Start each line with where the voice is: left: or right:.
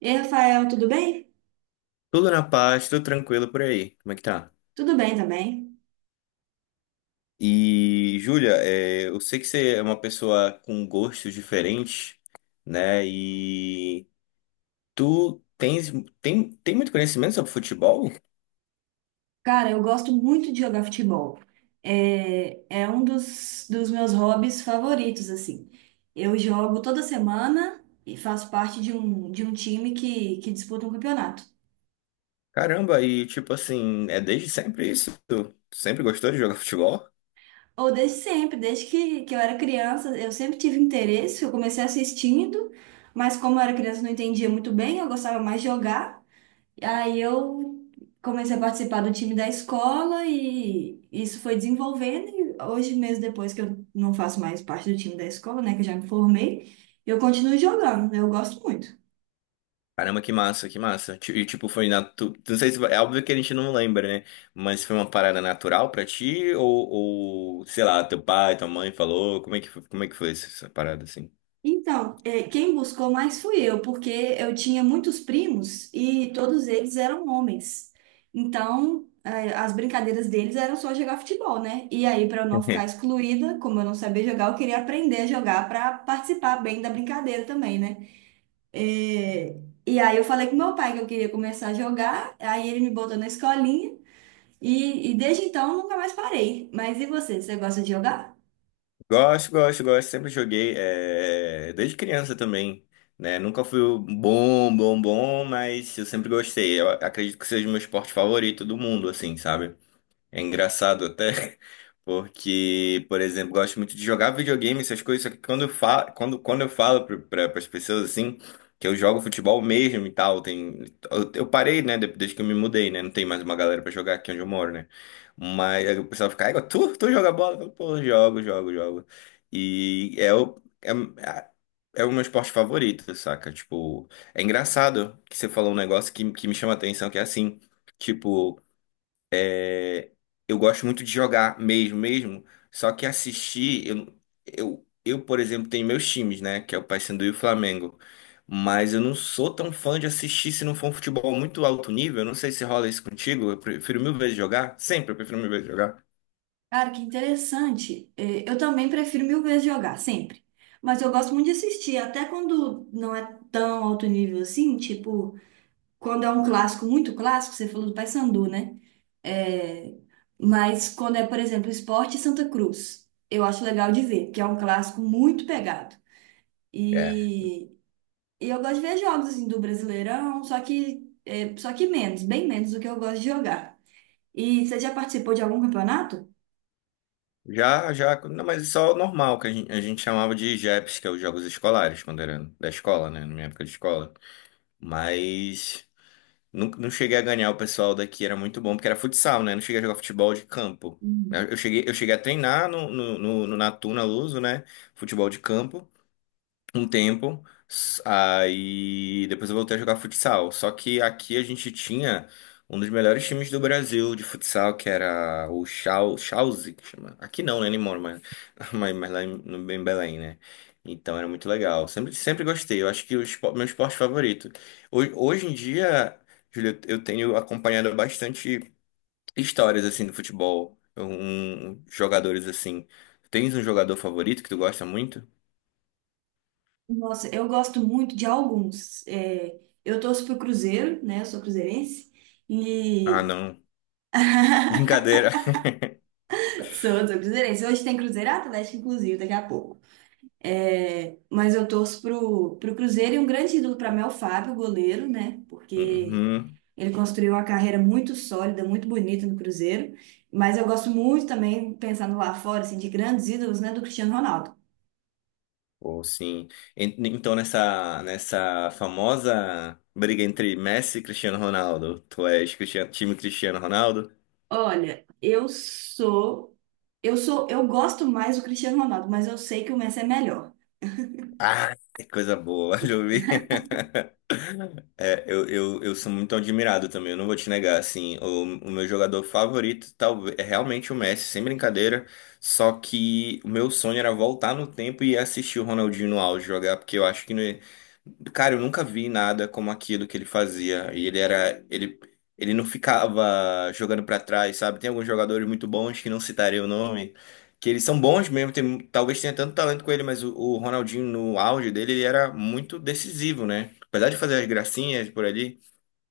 right: E aí, Rafael, tudo bem?
left: Tudo na paz, tudo tranquilo por aí. Como é que tá?
right: Tudo bem também.
left: E, Júlia, é, eu sei que você é uma pessoa com gostos diferentes, né? E tu tens, tem muito conhecimento sobre futebol?
right: Cara, eu gosto muito de jogar futebol. É um dos meus hobbies favoritos, assim. Eu jogo toda semana e faço parte de um time que disputa um campeonato.
left: Caramba, e tipo assim, é desde sempre isso? Tu sempre gostou de jogar futebol?
right: Ou desde sempre, desde que eu era criança, eu sempre tive interesse. Eu comecei assistindo, mas como eu era criança, não entendia muito bem, eu gostava mais de jogar. Aí eu comecei a participar do time da escola e isso foi desenvolvendo. E hoje, mesmo depois que eu não faço mais parte do time da escola, né, que eu já me formei, eu continuo jogando, eu gosto muito.
left: Caramba, que massa, que massa. E tipo, foi na tu, não sei se é óbvio que a gente não lembra, né? Mas foi uma parada natural pra ti ou sei lá, teu pai, tua mãe falou, como é que foi essa parada assim?
right: Então, quem buscou mais fui eu, porque eu tinha muitos primos e todos eles eram homens. Então, as brincadeiras deles eram só jogar futebol, né? E aí, para eu não ficar excluída, como eu não sabia jogar, eu queria aprender a jogar para participar bem da brincadeira também, né? É, e aí eu falei com meu pai que eu queria começar a jogar, aí ele me botou na escolinha e desde então eu nunca mais parei. Mas e você, você gosta de jogar?
left: Gosto, gosto, gosto. Sempre joguei, desde criança também, né? Nunca fui o bom, bom, bom, mas eu sempre gostei. Eu acredito que seja o meu esporte favorito do mundo, assim, sabe? É engraçado até, porque, por exemplo, gosto muito de jogar videogame, essas coisas, só que quando eu falo, quando eu falo para as pessoas assim, que eu jogo futebol mesmo e tal, tem, eu parei, né, desde que eu me mudei, né, não tem mais uma galera para jogar aqui onde eu moro, né, mas aí o pessoal fica, "Ai, tu joga bola?" Eu falo, "Pô, jogo, jogo, jogo, e é é é o meu esporte favorito", saca, tipo, é engraçado que você falou um negócio que me chama a atenção, que é assim, tipo, eu gosto muito de jogar mesmo, mesmo. Só que assistir, eu, por exemplo, tenho meus times, né? Que é o Paysandu e o Flamengo. Mas eu não sou tão fã de assistir se não for um futebol muito alto nível. Eu não sei se rola isso contigo. Eu prefiro mil vezes jogar. Sempre eu prefiro mil vezes jogar.
right: Cara, que interessante. É, eu também prefiro mil vezes jogar, sempre. Mas eu gosto muito de assistir, até quando não é tão alto nível assim, tipo, quando é um clássico, muito clássico, você falou do Paysandu, né? É, mas quando é, por exemplo, Sport e Santa Cruz, eu acho legal de ver, que é um clássico muito pegado.
left: É.
right: E, E eu gosto de ver jogos assim do Brasileirão, só que menos, bem menos do que eu gosto de jogar. E você já participou de algum campeonato?
left: Já, já. Não, mas isso é o normal, que a gente chamava de JEPs, que é os jogos escolares, quando era da escola, né? Na minha época de escola. Mas. Não, não cheguei a ganhar o pessoal daqui, era muito bom, porque era futsal, né? Não cheguei a jogar futebol de campo.
right: Hum.
left: Eu cheguei a treinar na Luso, né? Futebol de campo um tempo, aí depois eu voltei a jogar futsal. Só que aqui a gente tinha um dos melhores times do Brasil de futsal, que era o Chauzi, que chama. Aqui não, né, nem moro, mas, mas lá em, no, em Belém, né? Então era muito legal. Sempre, sempre gostei. Eu acho que meu esporte favorito. Hoje em dia, Júlio, eu tenho acompanhado bastante histórias assim do futebol, jogadores assim. Tens um jogador favorito que tu gosta muito?
right: Nossa, eu gosto muito de alguns. É, eu torço pro Cruzeiro, né? Eu sou cruzeirense.
left: Ah,
right: E
left: não. Brincadeira.
right: sou cruzeirense. Hoje tem Cruzeiro Atlético, inclusive, daqui a pouco. É, mas eu torço pro Cruzeiro e um grande ídolo para mim é o Fábio, goleiro, né? Porque
left: Uhum.
right: ele construiu uma carreira muito sólida, muito bonita no Cruzeiro, mas eu gosto muito também, pensando lá fora, assim, de grandes ídolos, né, do Cristiano Ronaldo.
left: Ou sim. Então, nessa famosa briga entre Messi e Cristiano Ronaldo, tu és Cristiano, time Cristiano Ronaldo?
right: Olha, eu gosto mais do Cristiano Ronaldo, mas eu sei que o Messi é melhor.
left: Ah, que coisa boa, Jovi. É, eu sou muito admirado também, eu não vou te negar, assim, o meu jogador favorito talvez é realmente o Messi, sem brincadeira, só que o meu sonho era voltar no tempo e assistir o Ronaldinho no auge jogar, porque eu acho que, né, cara, eu nunca vi nada como aquilo que ele fazia, e ele era, ele não ficava jogando pra trás, sabe? Tem alguns jogadores muito bons que não citarei o nome, que eles são bons mesmo, tem, talvez tenha tanto talento com ele, mas o Ronaldinho no auge dele, ele era muito decisivo, né? Apesar de fazer as gracinhas por ali,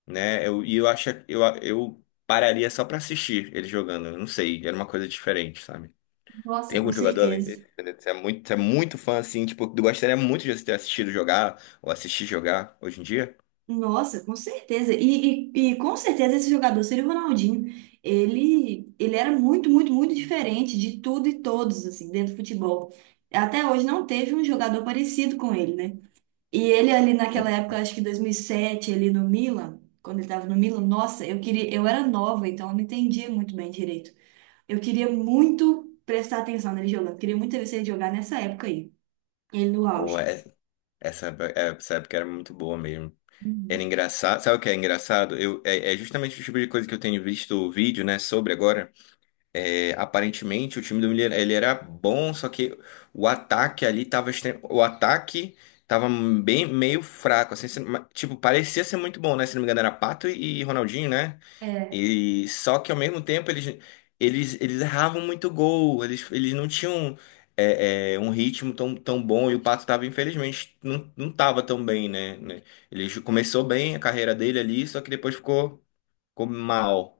left: né? Eu, e eu acho eu pararia só pra assistir ele jogando. Eu não sei, era uma coisa diferente, sabe? Tem
right: Nossa, com
left: algum jogador além dele?
right: certeza.
left: Entendeu? Você é muito fã, assim, tipo, eu gostaria muito de ter assistido jogar ou assistir jogar hoje em dia.
right: Nossa, com certeza. E com certeza esse jogador seria o Ronaldinho. Ele era muito diferente de tudo e todos, assim, dentro do futebol. Até hoje não teve um jogador parecido com ele, né? E ele ali
left: Hum.
right: naquela época, acho que 2007 ele no Milan, quando ele tava no Milan, nossa, eu queria, eu era nova, então eu não entendia muito bem direito. Eu queria muito prestar atenção nele jogando, queria muito ver se ele jogar nessa época aí, ele no
left: Pô,
right: auge.
left: essa, é- essa época era muito boa mesmo. Era
right: Uhum.
left: engraçado. Sabe o que é engraçado? É justamente o tipo de coisa que eu tenho visto o vídeo, né, sobre agora. É, aparentemente o time do Miller ele era bom, só que o ataque ali o ataque tava bem meio fraco, assim, tipo, parecia ser muito bom, né? Se não me engano era Pato e Ronaldinho, né?
right: É.
left: E só que ao mesmo tempo eles erravam muito gol, eles não tinham um ritmo tão, tão bom e o Pato tava infelizmente não tava tão bem, né? Começou bem a carreira dele ali, só que depois ficou, ficou mal.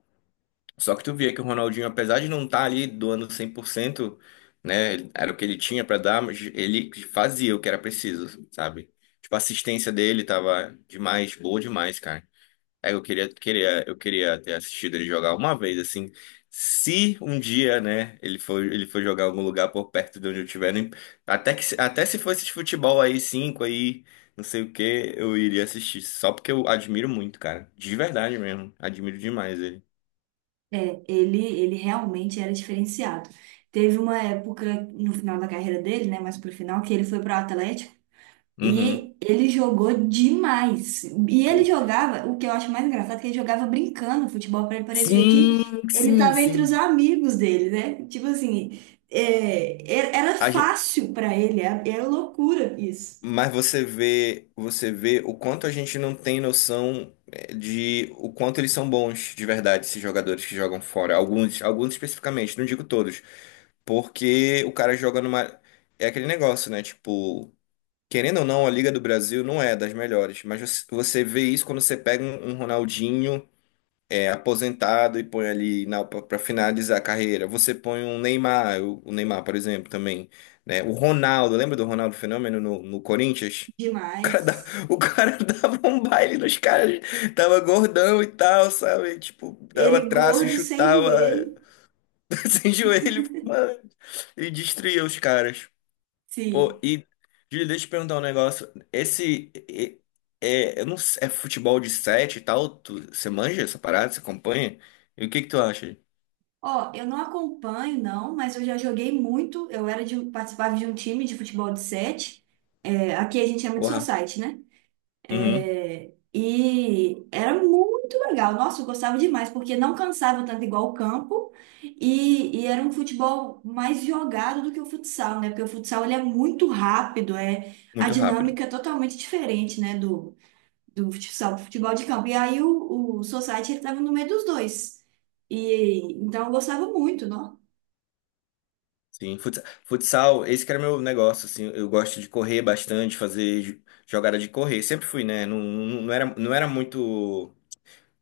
left: Só que tu via que o Ronaldinho, apesar de não estar ali doando 100%, né, era o que ele tinha pra dar, mas ele fazia o que era preciso, sabe? Tipo, a assistência dele tava demais, boa demais, cara. Aí eu queria, queria, eu queria ter assistido ele jogar uma vez, assim. Se um dia, né, ele for jogar em algum lugar por perto de onde eu estiver, até que, até se fosse de futebol aí, cinco aí, não sei o que, eu iria assistir. Só porque eu admiro muito, cara. De verdade mesmo. Admiro demais ele.
right: Ele realmente era diferenciado. Teve uma época no final da carreira dele, né, mais pro final, que ele foi pro Atlético
left: Uhum.
right: e ele jogou demais. E ele
left: Pô.
right: jogava, o que eu acho mais engraçado, é que ele jogava brincando futebol, para ele parecer que
left: Sim,
right: ele
left: sim,
right: estava entre os
left: sim.
right: amigos dele, né? Tipo assim, é, era
left: A gen-
right: fácil para ele, era loucura isso.
left: mas você vê o quanto a gente não tem noção de o quanto eles são bons de verdade, esses jogadores que jogam fora. Alguns, alguns especificamente, não digo todos. Porque o cara joga numa. É aquele negócio, né? Tipo, querendo ou não, a Liga do Brasil não é das melhores. Mas você vê isso quando você pega um Ronaldinho. É, aposentado e põe ali na para finalizar a carreira. Você põe um Neymar, o Neymar, por exemplo, também, né? O Ronaldo, lembra do Ronaldo Fenômeno no Corinthians? O cara,
right: Demais.
left: o cara dava um baile nos caras, tava gordão e tal, sabe? Tipo, dava
right: Ele
left: traço,
right: gordo, sem
left: chutava
right: joelho.
left: sem joelho, mano, e destruía os caras. Pô,
right: Sim.
left: e, Júlio, deixa eu te perguntar um negócio. Esse. É, eu não sei, é futebol de sete e tal? Tu, você manja essa parada? Você acompanha? E o que que tu acha?
right: Ó, eu não acompanho, não, mas eu já joguei muito. Eu era de, participava de um time de futebol de sete. É, aqui a gente chama de
left: Porra.
right: society, né?
left: Uhum,
right: É, e era muito legal. Nossa, eu gostava demais, porque não cansava tanto igual o campo e era um futebol mais jogado do que o futsal, né? Porque o futsal ele é muito rápido, é a
left: muito rápido.
right: dinâmica é totalmente diferente, né, do futsal, do futebol de campo. E aí o Society ele estava no meio dos dois. E então eu gostava muito, não?
left: Sim, futsal, futsal, esse que era meu negócio, assim. Eu gosto de correr bastante, fazer jogada de correr. Sempre fui, né? Não, não era muito.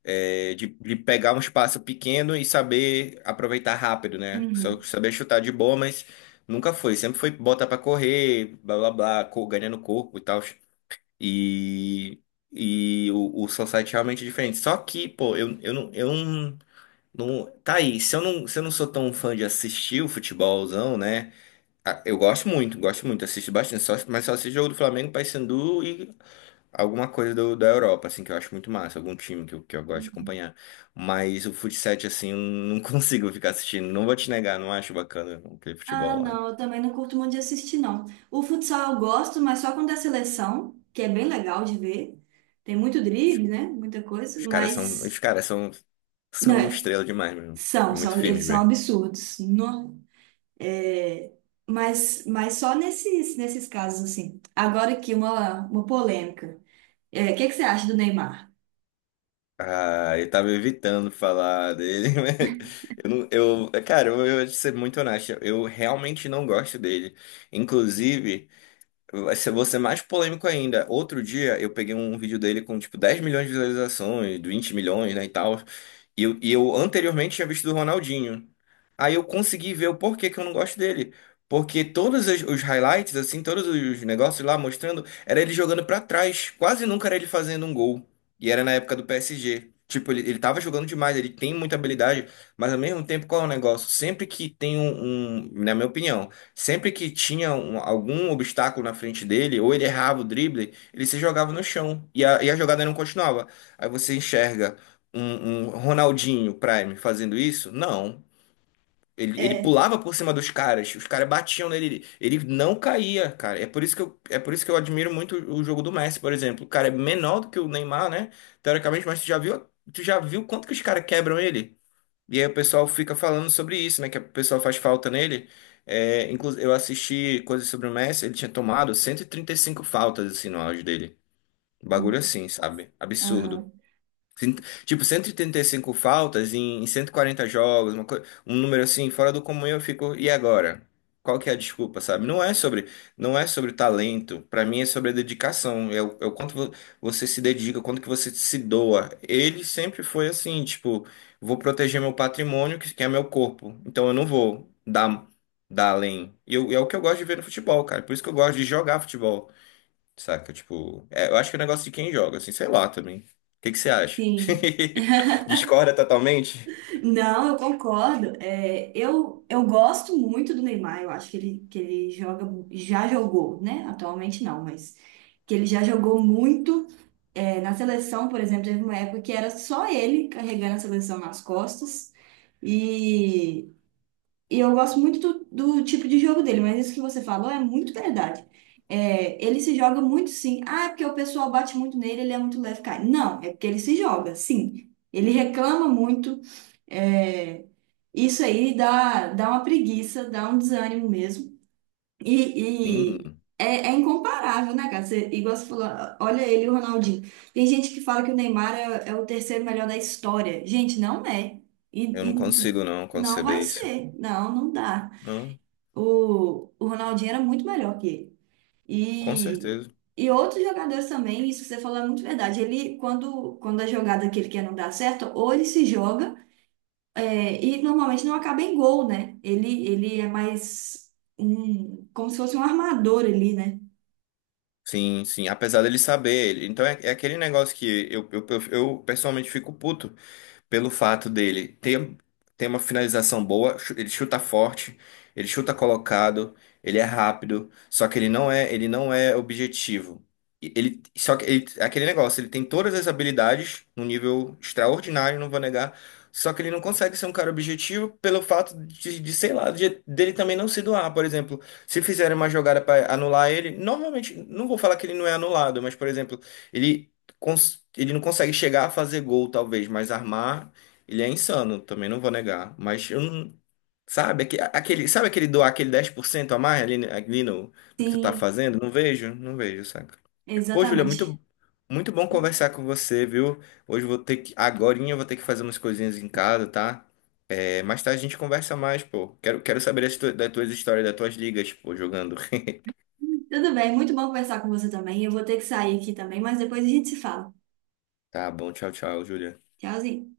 left: É, de pegar um espaço pequeno e saber aproveitar rápido, né? Só
right: Uhum.
left: saber chutar de boa, mas nunca foi. Sempre foi botar pra correr, blá blá blá, ganhando corpo e tal. E, e o society é realmente diferente. Só que, pô, eu não. Tá aí, se eu não sou tão fã de assistir o futebolzão, né? Ah, eu gosto muito, assisto bastante, só, mas só assisto jogo do Flamengo, Paysandu e alguma coisa da Europa, assim, que eu acho muito massa, algum time que eu gosto de acompanhar. Mas o futsal, assim, eu não consigo ficar assistindo. Não vou te negar, não acho bacana aquele
right: Ah,
left: futebol lá.
right: não, eu também não curto muito de assistir, não. O futsal eu gosto, mas só quando é seleção, que é bem legal de ver. Tem muito
left: Os,
right: drible, né? Muita coisa, mas.
left: os caras são,
right: Não,
left: são
right: é,
left: estrela demais, meu. É muito firme de
right: eles são
left: ver.
right: absurdos. No, é, mas só nesses casos, assim. Agora aqui, uma polêmica. É, o que que você acha do Neymar?
left: Ah, eu tava evitando falar dele, mas eu não, eu, cara, eu vou ser muito honesto, eu realmente não gosto dele. Inclusive, vou ser mais polêmico ainda. Outro dia eu peguei um vídeo dele com tipo 10 milhões de visualizações, 20 milhões, né, e tal. E eu anteriormente tinha visto do Ronaldinho. Aí eu consegui ver o porquê que eu não gosto dele. Porque todos os highlights, assim, todos os negócios lá mostrando, era ele jogando pra trás. Quase nunca era ele fazendo um gol. E era na época do PSG. Tipo, ele tava jogando demais, ele tem muita habilidade, mas ao mesmo tempo, qual é o negócio? Sempre que tem na minha opinião. Sempre que tinha algum obstáculo na frente dele, ou ele errava o drible, ele se jogava no chão e e a jogada não continuava. Aí você enxerga um Ronaldinho Prime fazendo isso? Não. Ele
right: É.
left: pulava por cima dos caras, os caras batiam nele, ele, não caía, cara. É por isso que eu, é por isso que eu admiro muito o jogo do Messi, por exemplo. O cara é menor do que o Neymar, né? Teoricamente, mas tu já viu quanto que os caras quebram ele? E aí o pessoal fica falando sobre isso, né? Que o pessoal faz falta nele. É, inclusive, eu assisti coisas sobre o Messi, ele tinha tomado cento e trinta e cinco faltas, assim, no auge dele. Um bagulho assim, sabe? Absurdo.
right: Aham.
left: Cin- Tipo, 185 faltas em 140 jogos, um número assim, fora do comum, eu fico, e agora? Qual que é a desculpa, sabe? Não é sobre talento, pra mim é sobre a dedicação, é é o quanto você se dedica, o quanto que você se doa. Ele sempre foi assim, tipo, vou proteger meu patrimônio, que é meu corpo, então eu não vou dar, dar além. É o que eu gosto de ver no futebol, cara, por isso que eu gosto de jogar futebol. Saca? Tipo, é, eu acho que é um negócio de quem joga, assim, sei lá também. O que que você acha?
right: Sim.
left: Discorda totalmente?
right: Não, eu concordo. Eu gosto muito do Neymar. Eu acho que ele joga, já jogou, né? Atualmente não, mas que ele já jogou muito. É, na seleção, por exemplo, teve uma época que era só ele carregando a seleção nas costas. E, e eu gosto muito do tipo de jogo dele, mas isso que você falou é muito verdade. É, ele se joga muito sim. Ah, é porque o pessoal bate muito nele, ele é muito leve, cara. Não, é porque ele se joga, sim. Ele reclama muito. É, isso aí dá, dá uma preguiça, dá um desânimo mesmo. E
left: Sim,
right: é, é incomparável, né, cara? Você, igual você falou, olha ele e o Ronaldinho. Tem gente que fala que o Neymar é o terceiro melhor da história. Gente, não é.
left: eu
right: E,
left: não
right: e
left: consigo não
right: não
left: conceber
right: vai
left: isso.
right: ser. Não, não dá.
left: Não,
right: O Ronaldinho era muito melhor que ele.
left: com
right: E,
left: certeza.
right: e outros jogadores também, isso que você falou é muito verdade. Ele, quando a jogada que ele quer não dá certo, ou ele se joga. É, e normalmente não acaba em gol, né? Ele é mais um, como se fosse um armador ali, né?
left: Sim, sim, apesar dele saber. Ele, então é, é aquele negócio que eu, pessoalmente fico puto. Pelo fato dele ter, ter uma finalização boa, ele chuta forte, ele chuta colocado, ele é rápido, só que ele não é objetivo. E Ele, só que ele, é aquele negócio, ele tem todas as habilidades num nível extraordinário, não vou negar, só que ele não consegue ser um cara objetivo pelo fato de, sei lá, dele também não se doar, por exemplo. Se fizerem uma jogada para anular ele, normalmente, não vou falar que ele não é anulado, mas, por exemplo, ele ele não consegue chegar a fazer gol, talvez, mas armar, ele é insano, também não vou negar. Mas eu não. Sabe, aquele, sabe aquele doar aquele 10% a mais ali, ali no que tu tá
right: Sim,
left: fazendo? Não vejo, não vejo, saca? Pô, Júlia,
right: exatamente.
left: muito, muito bom conversar com você, viu? Hoje eu vou ter que, agorinha eu vou ter que fazer umas coisinhas em casa, tá? É, mais tarde a gente conversa mais, pô. Quero, quero saber das tuas histórias, das tuas ligas, pô, jogando.
right: Tudo bem, muito bom conversar com você também. Eu vou ter que sair aqui também, mas depois a gente se fala.
left: Tá bom, tchau, tchau, Júlia.
right: Tchauzinho.